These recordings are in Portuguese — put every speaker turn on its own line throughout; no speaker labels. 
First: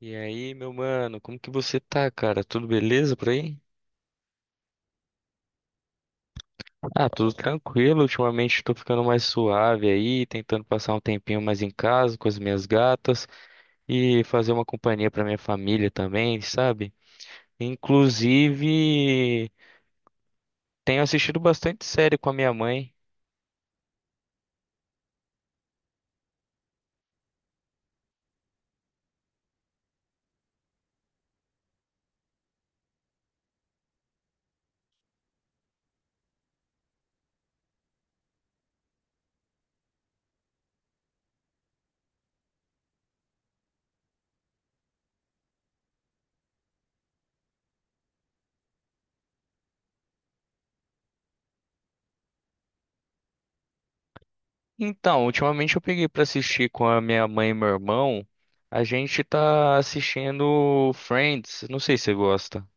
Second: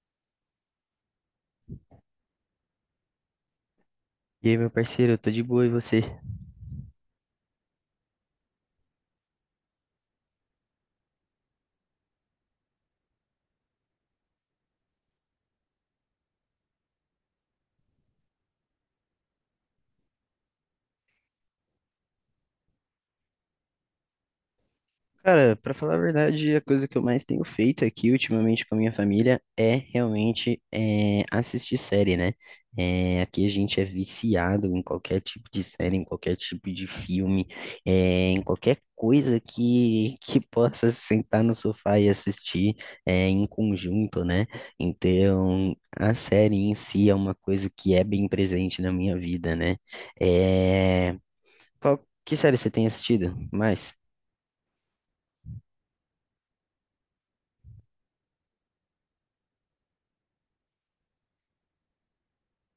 E aí, meu mano, como que você tá, cara? Tudo beleza por aí?
E aí, meu parceiro, eu tô de boa e você?
Ah, tudo tranquilo. Ultimamente tô ficando mais suave aí, tentando passar um tempinho mais em casa com as minhas gatas e fazer uma companhia pra minha família também, sabe? Inclusive, tenho assistido bastante série com a minha mãe.
Cara, pra falar a verdade, a coisa que eu mais tenho feito aqui ultimamente com a minha família é realmente assistir série, né? É, aqui a gente é viciado em qualquer tipo de série, em qualquer tipo de filme, em qualquer coisa que possa sentar no sofá e assistir em conjunto, né? Então, a série em si é uma coisa que é bem presente na minha vida, né? É. Qual, que série você tem assistido mais?
Então, ultimamente eu peguei pra assistir com a minha mãe e meu irmão. A gente tá assistindo Friends. Não sei se você gosta.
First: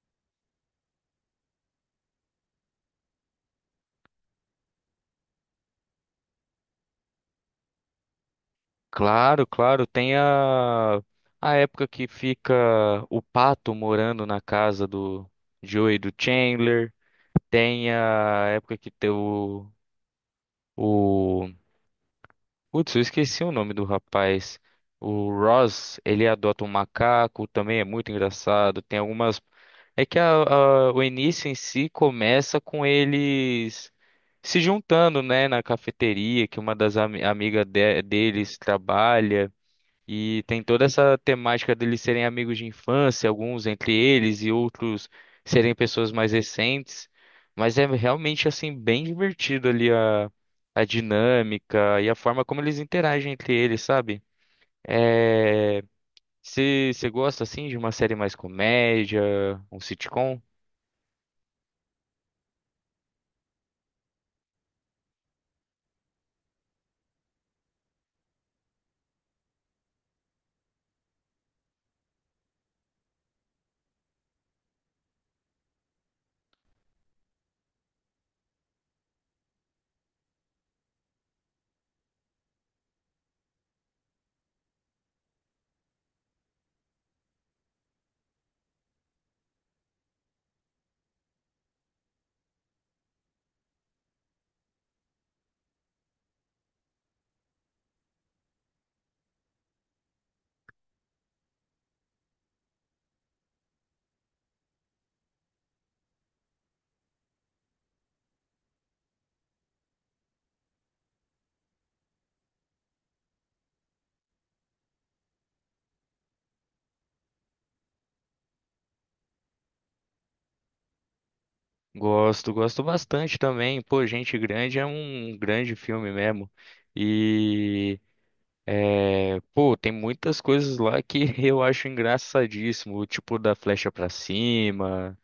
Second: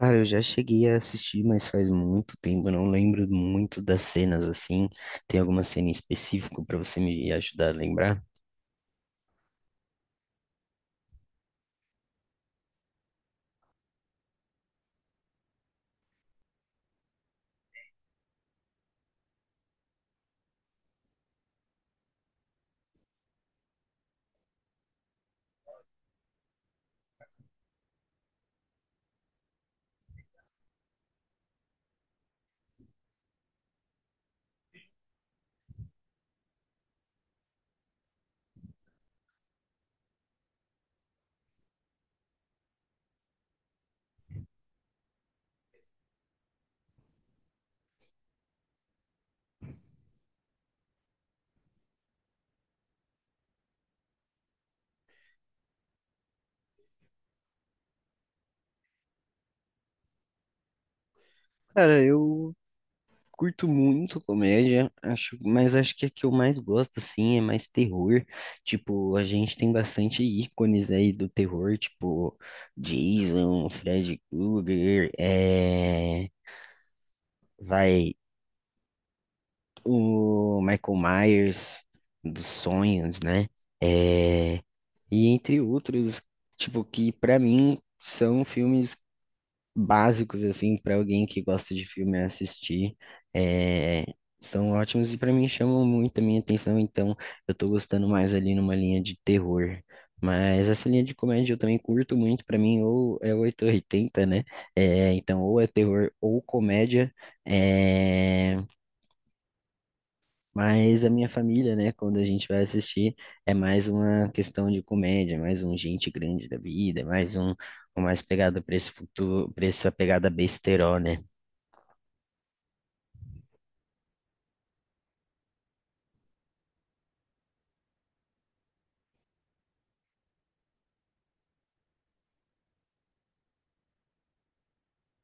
Cara, eu já cheguei a assistir, mas faz muito tempo, eu não lembro muito das cenas assim. Tem alguma cena em específico pra você me ajudar a lembrar?
Claro, claro. Tem a época que fica o Pato morando na casa do Joey e do Chandler. Tem a época que tem o. Putz, eu esqueci o nome do rapaz. O Ross, ele adota um macaco, também é muito engraçado. Tem algumas. É que o início em si começa com eles se juntando, né, na cafeteria que uma das amigas deles trabalha. E tem toda essa temática deles serem amigos de infância, alguns entre eles e outros serem pessoas mais recentes. Mas é realmente assim bem divertido ali a dinâmica e a forma como eles interagem entre eles, sabe? É... Se você gosta assim de uma série mais comédia, um sitcom?
Cara, eu curto muito comédia, acho, mas acho que a que eu mais gosto assim é mais terror. Tipo, a gente tem bastante ícones aí do terror, tipo Jason, Freddy Krueger, vai o Michael Myers dos sonhos, né? É, e entre outros, tipo, que pra mim são filmes básicos, assim, pra alguém que gosta de filme assistir. É, são ótimos e pra mim chamam muito a minha atenção, então eu tô gostando mais ali numa linha de terror. Mas essa linha de comédia eu também curto muito, pra mim, ou é 8 ou 80, né? É, então, ou é terror ou comédia. É, mas a minha família, né, quando a gente vai assistir, é mais uma questão de comédia, mais um gente grande da vida, é um mais pegado pra esse futuro, pra essa pegada besterol, né?
Gosto, gosto bastante também. Pô, Gente Grande é um grande filme mesmo. E, pô, tem muitas coisas lá que eu acho engraçadíssimo, o tipo da flecha pra cima,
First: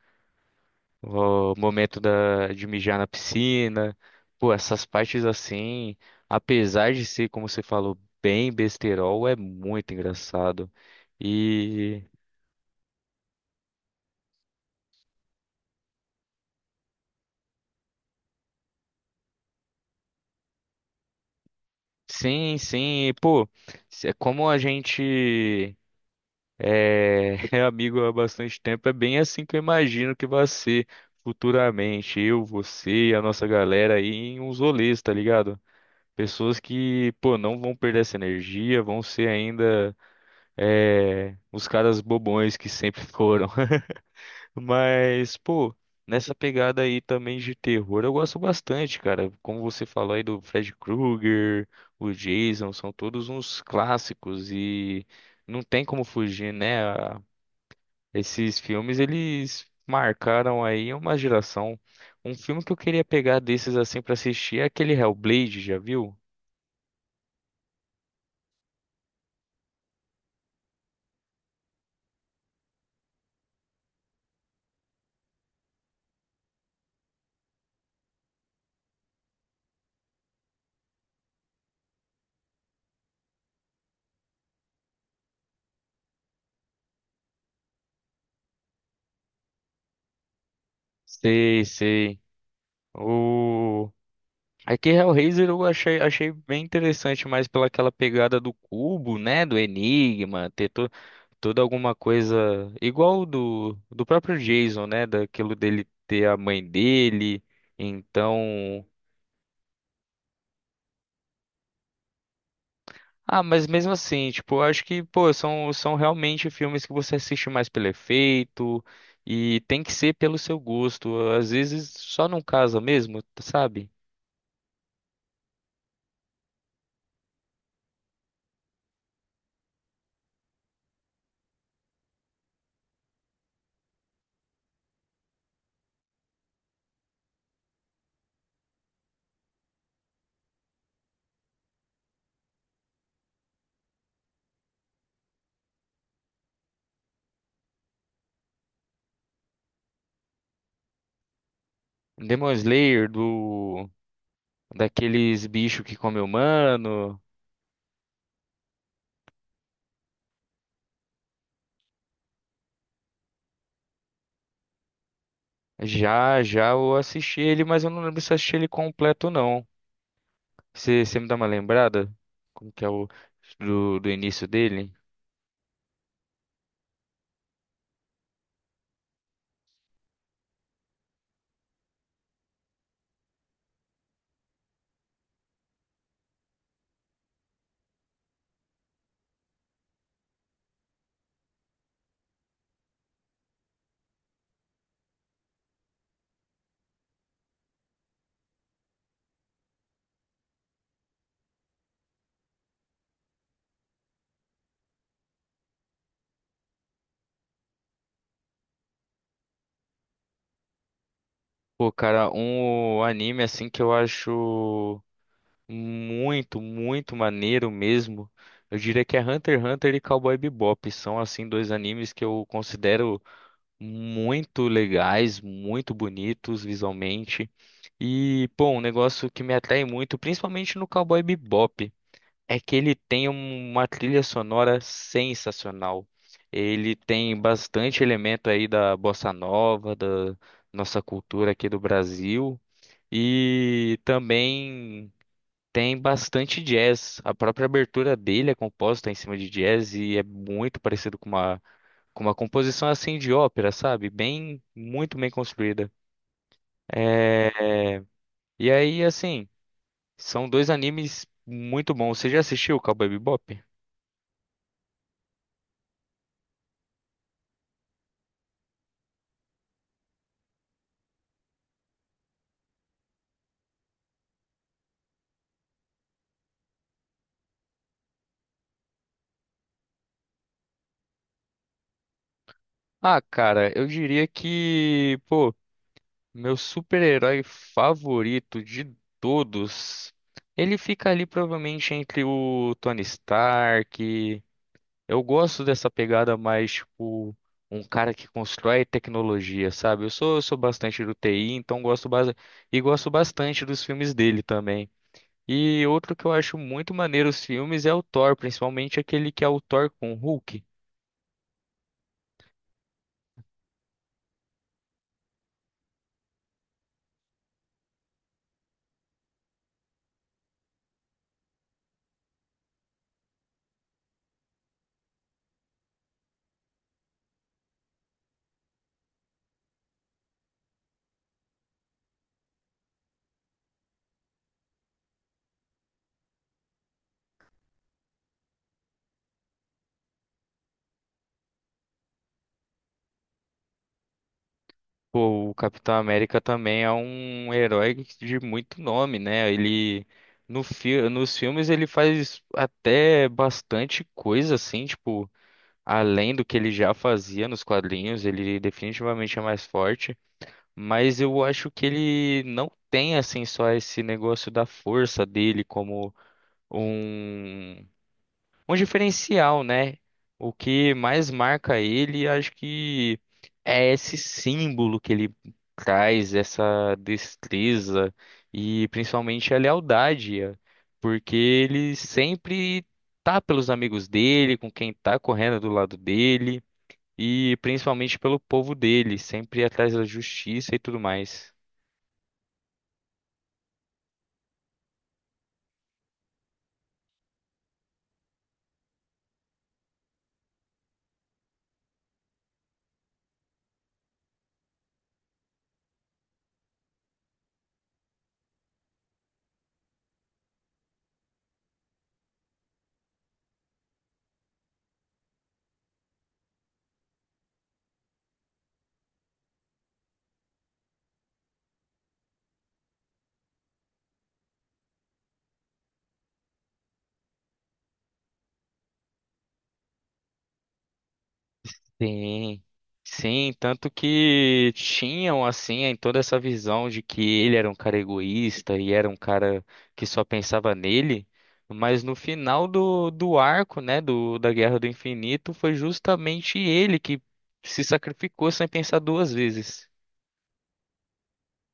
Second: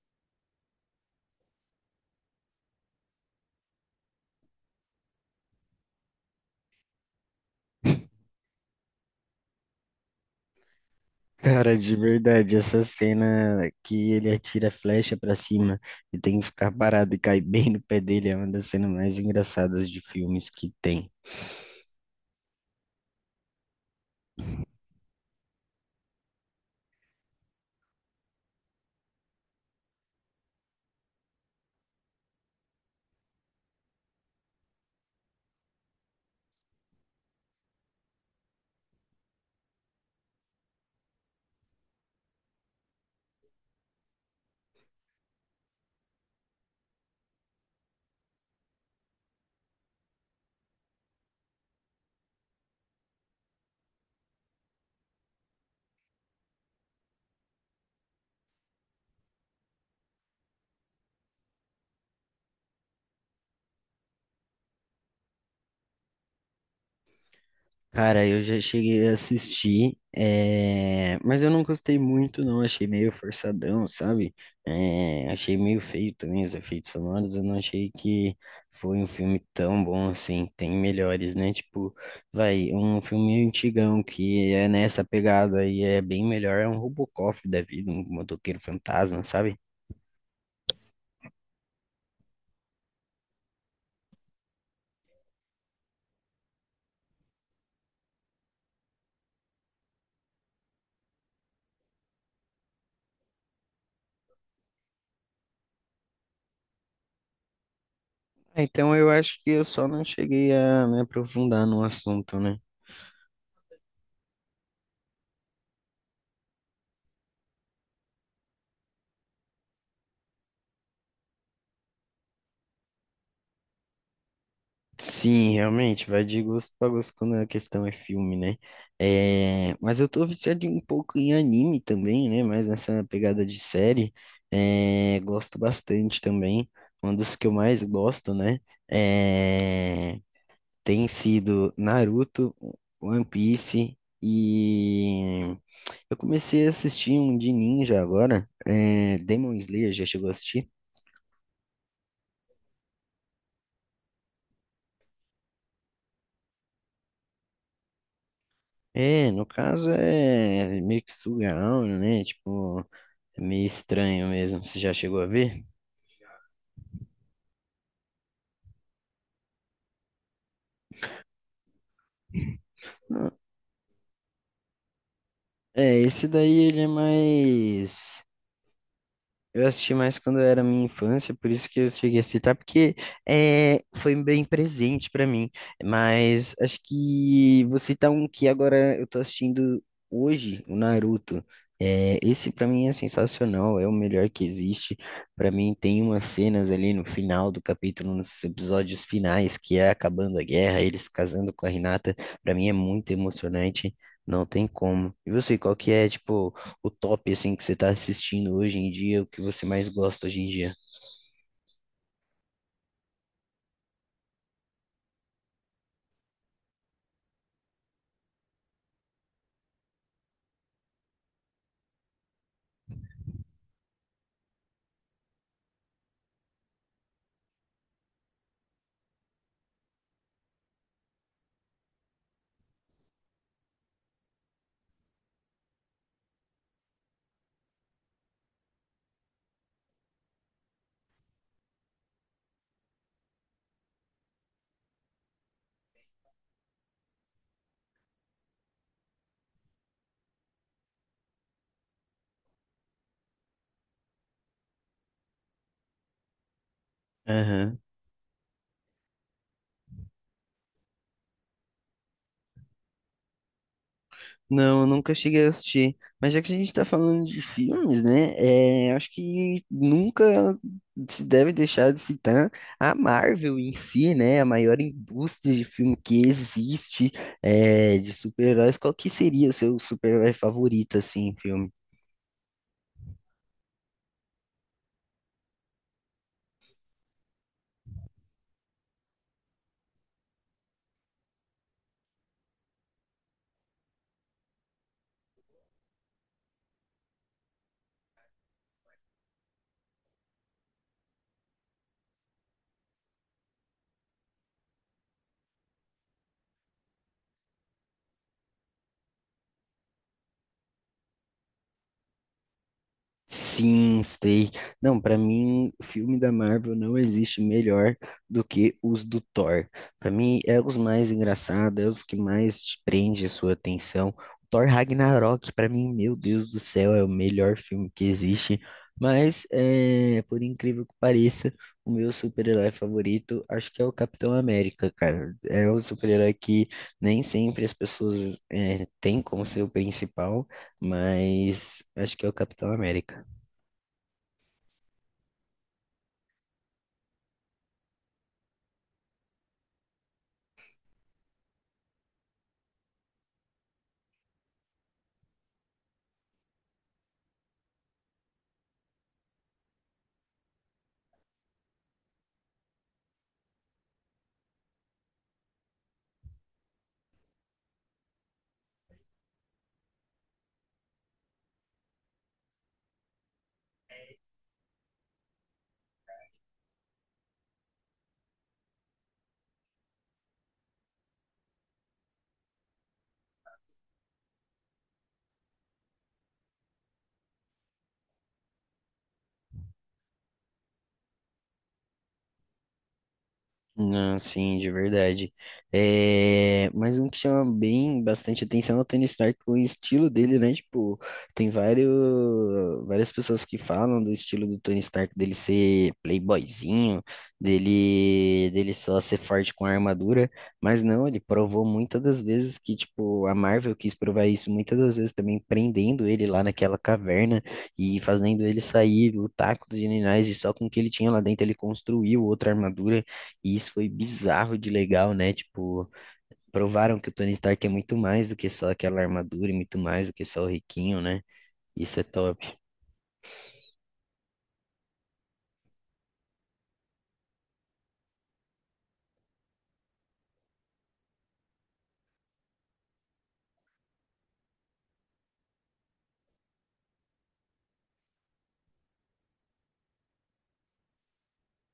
o momento de mijar na piscina. Pô, essas partes assim, apesar de ser, como você falou, bem besterol, é muito engraçado.
Cara, de
E
verdade, essa cena que ele atira a flecha pra cima e tem que ficar parado e cair bem no pé dele é uma das cenas mais engraçadas de filmes que tem.
sim, sim, pô, é como a gente. É, é amigo há bastante tempo. É bem assim que eu imagino que vai ser futuramente. Eu, você e a nossa galera aí em uns rolês, tá ligado? Pessoas que, pô, não vão perder essa energia, vão ser ainda os caras bobões que sempre foram. Mas, pô, nessa pegada aí também de terror, eu gosto bastante, cara. Como você falou aí do Fred Krueger, o Jason, são todos uns clássicos e não tem como fugir, né? Esses filmes, eles marcaram aí uma geração. Um filme que eu queria pegar desses assim pra assistir é aquele Hellblade, já viu?
Cara, eu já cheguei a assistir, mas eu não gostei muito, não. Achei meio forçadão, sabe? Achei meio feio também os efeitos sonoros. Eu não achei que foi um filme tão bom assim. Tem melhores, né? Tipo, vai, um filme antigão que é nessa pegada e é bem melhor. É um Robocop da vida, um motoqueiro fantasma, sabe?
Sei, sei. O é que Hellraiser eu achei, achei bem interessante, mas pela aquela pegada do cubo, né, do enigma, ter toda alguma coisa igual do próprio Jason, né, daquilo dele ter a mãe dele.
Ah,
Então,
então eu acho que eu só não cheguei a me aprofundar no assunto, né?
ah, mas mesmo assim, tipo, eu acho que, pô, são realmente filmes que você assiste mais pelo efeito e tem que ser pelo seu gosto. Às vezes só não casa mesmo, sabe?
Sim, realmente, vai de gosto pra gosto quando a questão é filme, né? É, mas eu tô viciado um pouco em anime também, né? Mas nessa pegada de série, gosto bastante também. Um dos que eu mais gosto, né? É, tem sido Naruto, One Piece e eu comecei a assistir um de ninja agora, Demon Slayer, já chegou a assistir?
Demon Slayer, daqueles bichos que come humano.
É, no caso é meio que Sugaon, né? Tipo. É meio estranho mesmo. Você já chegou a ver?
Já, já eu assisti ele, mas eu não lembro se eu assisti ele completo, não. Você me dá uma lembrada? Como que é o
Não.
do início dele?
É, esse daí ele é mais. Eu assisti mais quando era minha infância, por isso que eu cheguei a citar, porque foi bem presente pra mim. Mas acho que vou citar um que agora eu tô assistindo hoje, o Naruto. É, esse pra mim é sensacional, é o melhor que existe. Pra mim tem umas cenas ali no final do capítulo, nos episódios finais, que é acabando a guerra, eles casando com a Hinata. Pra mim é muito emocionante, não tem como. E você, qual que é, tipo o top, assim, que você tá assistindo hoje em dia, o que você mais gosta hoje em dia?
Pô, cara, um anime assim que eu acho. Muito, muito maneiro mesmo. Eu diria que é Hunter x Hunter e Cowboy Bebop. São, assim, dois animes que eu considero muito legais, muito bonitos visualmente. E, pô, um negócio que me atrai muito, principalmente no Cowboy Bebop, é que ele tem uma trilha sonora sensacional. Ele tem bastante elemento aí da bossa nova, da nossa cultura aqui do Brasil. E também. Tem bastante jazz. A própria abertura dele é composta em cima de jazz e é muito parecido com com uma composição assim de ópera, sabe? Bem, muito bem construída. É,
Aham.
E aí, assim, são dois animes muito bons. Você já assistiu o Cowboy Bebop?
Não, eu nunca cheguei a assistir. Mas já que a gente tá falando de filmes, né? É, acho que nunca se deve deixar de citar a Marvel em si, né? A maior indústria de filme que existe, de super-heróis. Qual que seria o seu super-herói favorito, assim, em filme?
Ah, cara, eu diria que, pô, meu super-herói favorito de todos, ele fica ali provavelmente entre o Tony Stark. Eu gosto dessa pegada mais, tipo, um cara que constrói tecnologia, sabe? Eu sou bastante do TI, então gosto bastante, e gosto bastante dos filmes dele também. E outro que eu acho muito maneiro os filmes é o Thor, principalmente aquele que é o Thor com o Hulk.
Sim, sei. Não, pra mim, filme da Marvel não existe melhor do que os do Thor. Pra mim, é os mais engraçados, é os que mais te prende a sua atenção. Thor Ragnarok, pra mim, meu Deus do céu, é o melhor filme que existe. Mas, por incrível que pareça, o meu super-herói favorito, acho que é o Capitão América, cara. É o super-herói que nem sempre as pessoas, têm como seu principal, mas acho que é o Capitão América.
Pô, o Capitão América também é um herói de muito nome, né? Ele no fi nos filmes ele faz até bastante coisa assim, tipo além do que ele já fazia nos quadrinhos, ele definitivamente é mais forte, mas eu acho que ele não tem assim só esse negócio da força dele como um um diferencial, né? O que mais marca ele, acho que é esse símbolo que ele traz, essa destreza e principalmente a lealdade, porque ele sempre tá pelos amigos dele, com quem tá correndo do lado dele. E principalmente pelo povo dele, sempre atrás da justiça e tudo mais.
Não, sim, de verdade. É, mas um que chama bem bastante atenção é o Tony Stark, o estilo dele, né? Tipo, tem vários, várias pessoas que falam do estilo do Tony Stark, dele ser playboyzinho, dele só ser forte com a armadura, mas não, ele provou muitas das vezes que, tipo, a Marvel quis provar isso muitas das vezes também prendendo ele lá naquela caverna e fazendo ele sair, lutar com os generais e só com o que ele tinha lá dentro ele construiu outra armadura. E isso foi bizarro de legal, né? Tipo, provaram que o Tony Stark é muito mais do que só aquela armadura e muito mais do que só o riquinho, né? Isso é top.
Sim. Sim, tanto que tinham assim em toda essa visão de que ele era um cara egoísta e era um cara que só pensava nele, mas no final do arco, né, da Guerra do Infinito, foi justamente ele que se sacrificou sem pensar duas vezes.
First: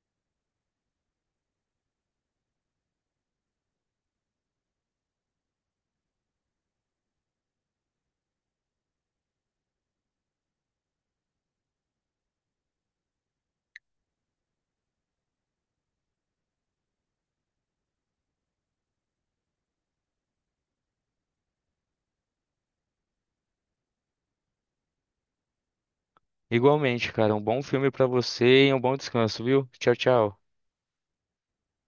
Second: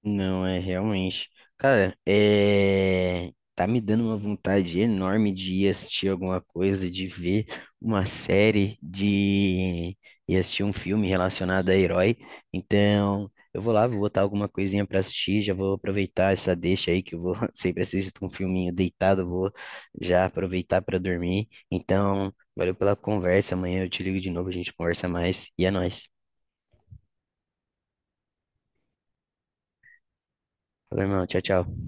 Não, é realmente. Cara, é. Tá me dando uma vontade enorme de ir assistir alguma coisa, de ver uma série, de ir assistir um filme relacionado a herói. Então, eu vou lá, vou botar alguma coisinha pra assistir, já vou aproveitar essa deixa aí que eu vou sempre assisto um filminho deitado, vou já aproveitar pra dormir. Então, valeu pela conversa. Amanhã eu te ligo de novo, a gente conversa mais. E é nóis.
Igualmente, cara, um bom filme pra você e um bom descanso, viu? Tchau, tchau.
Falou, irmão. Tchau, tchau.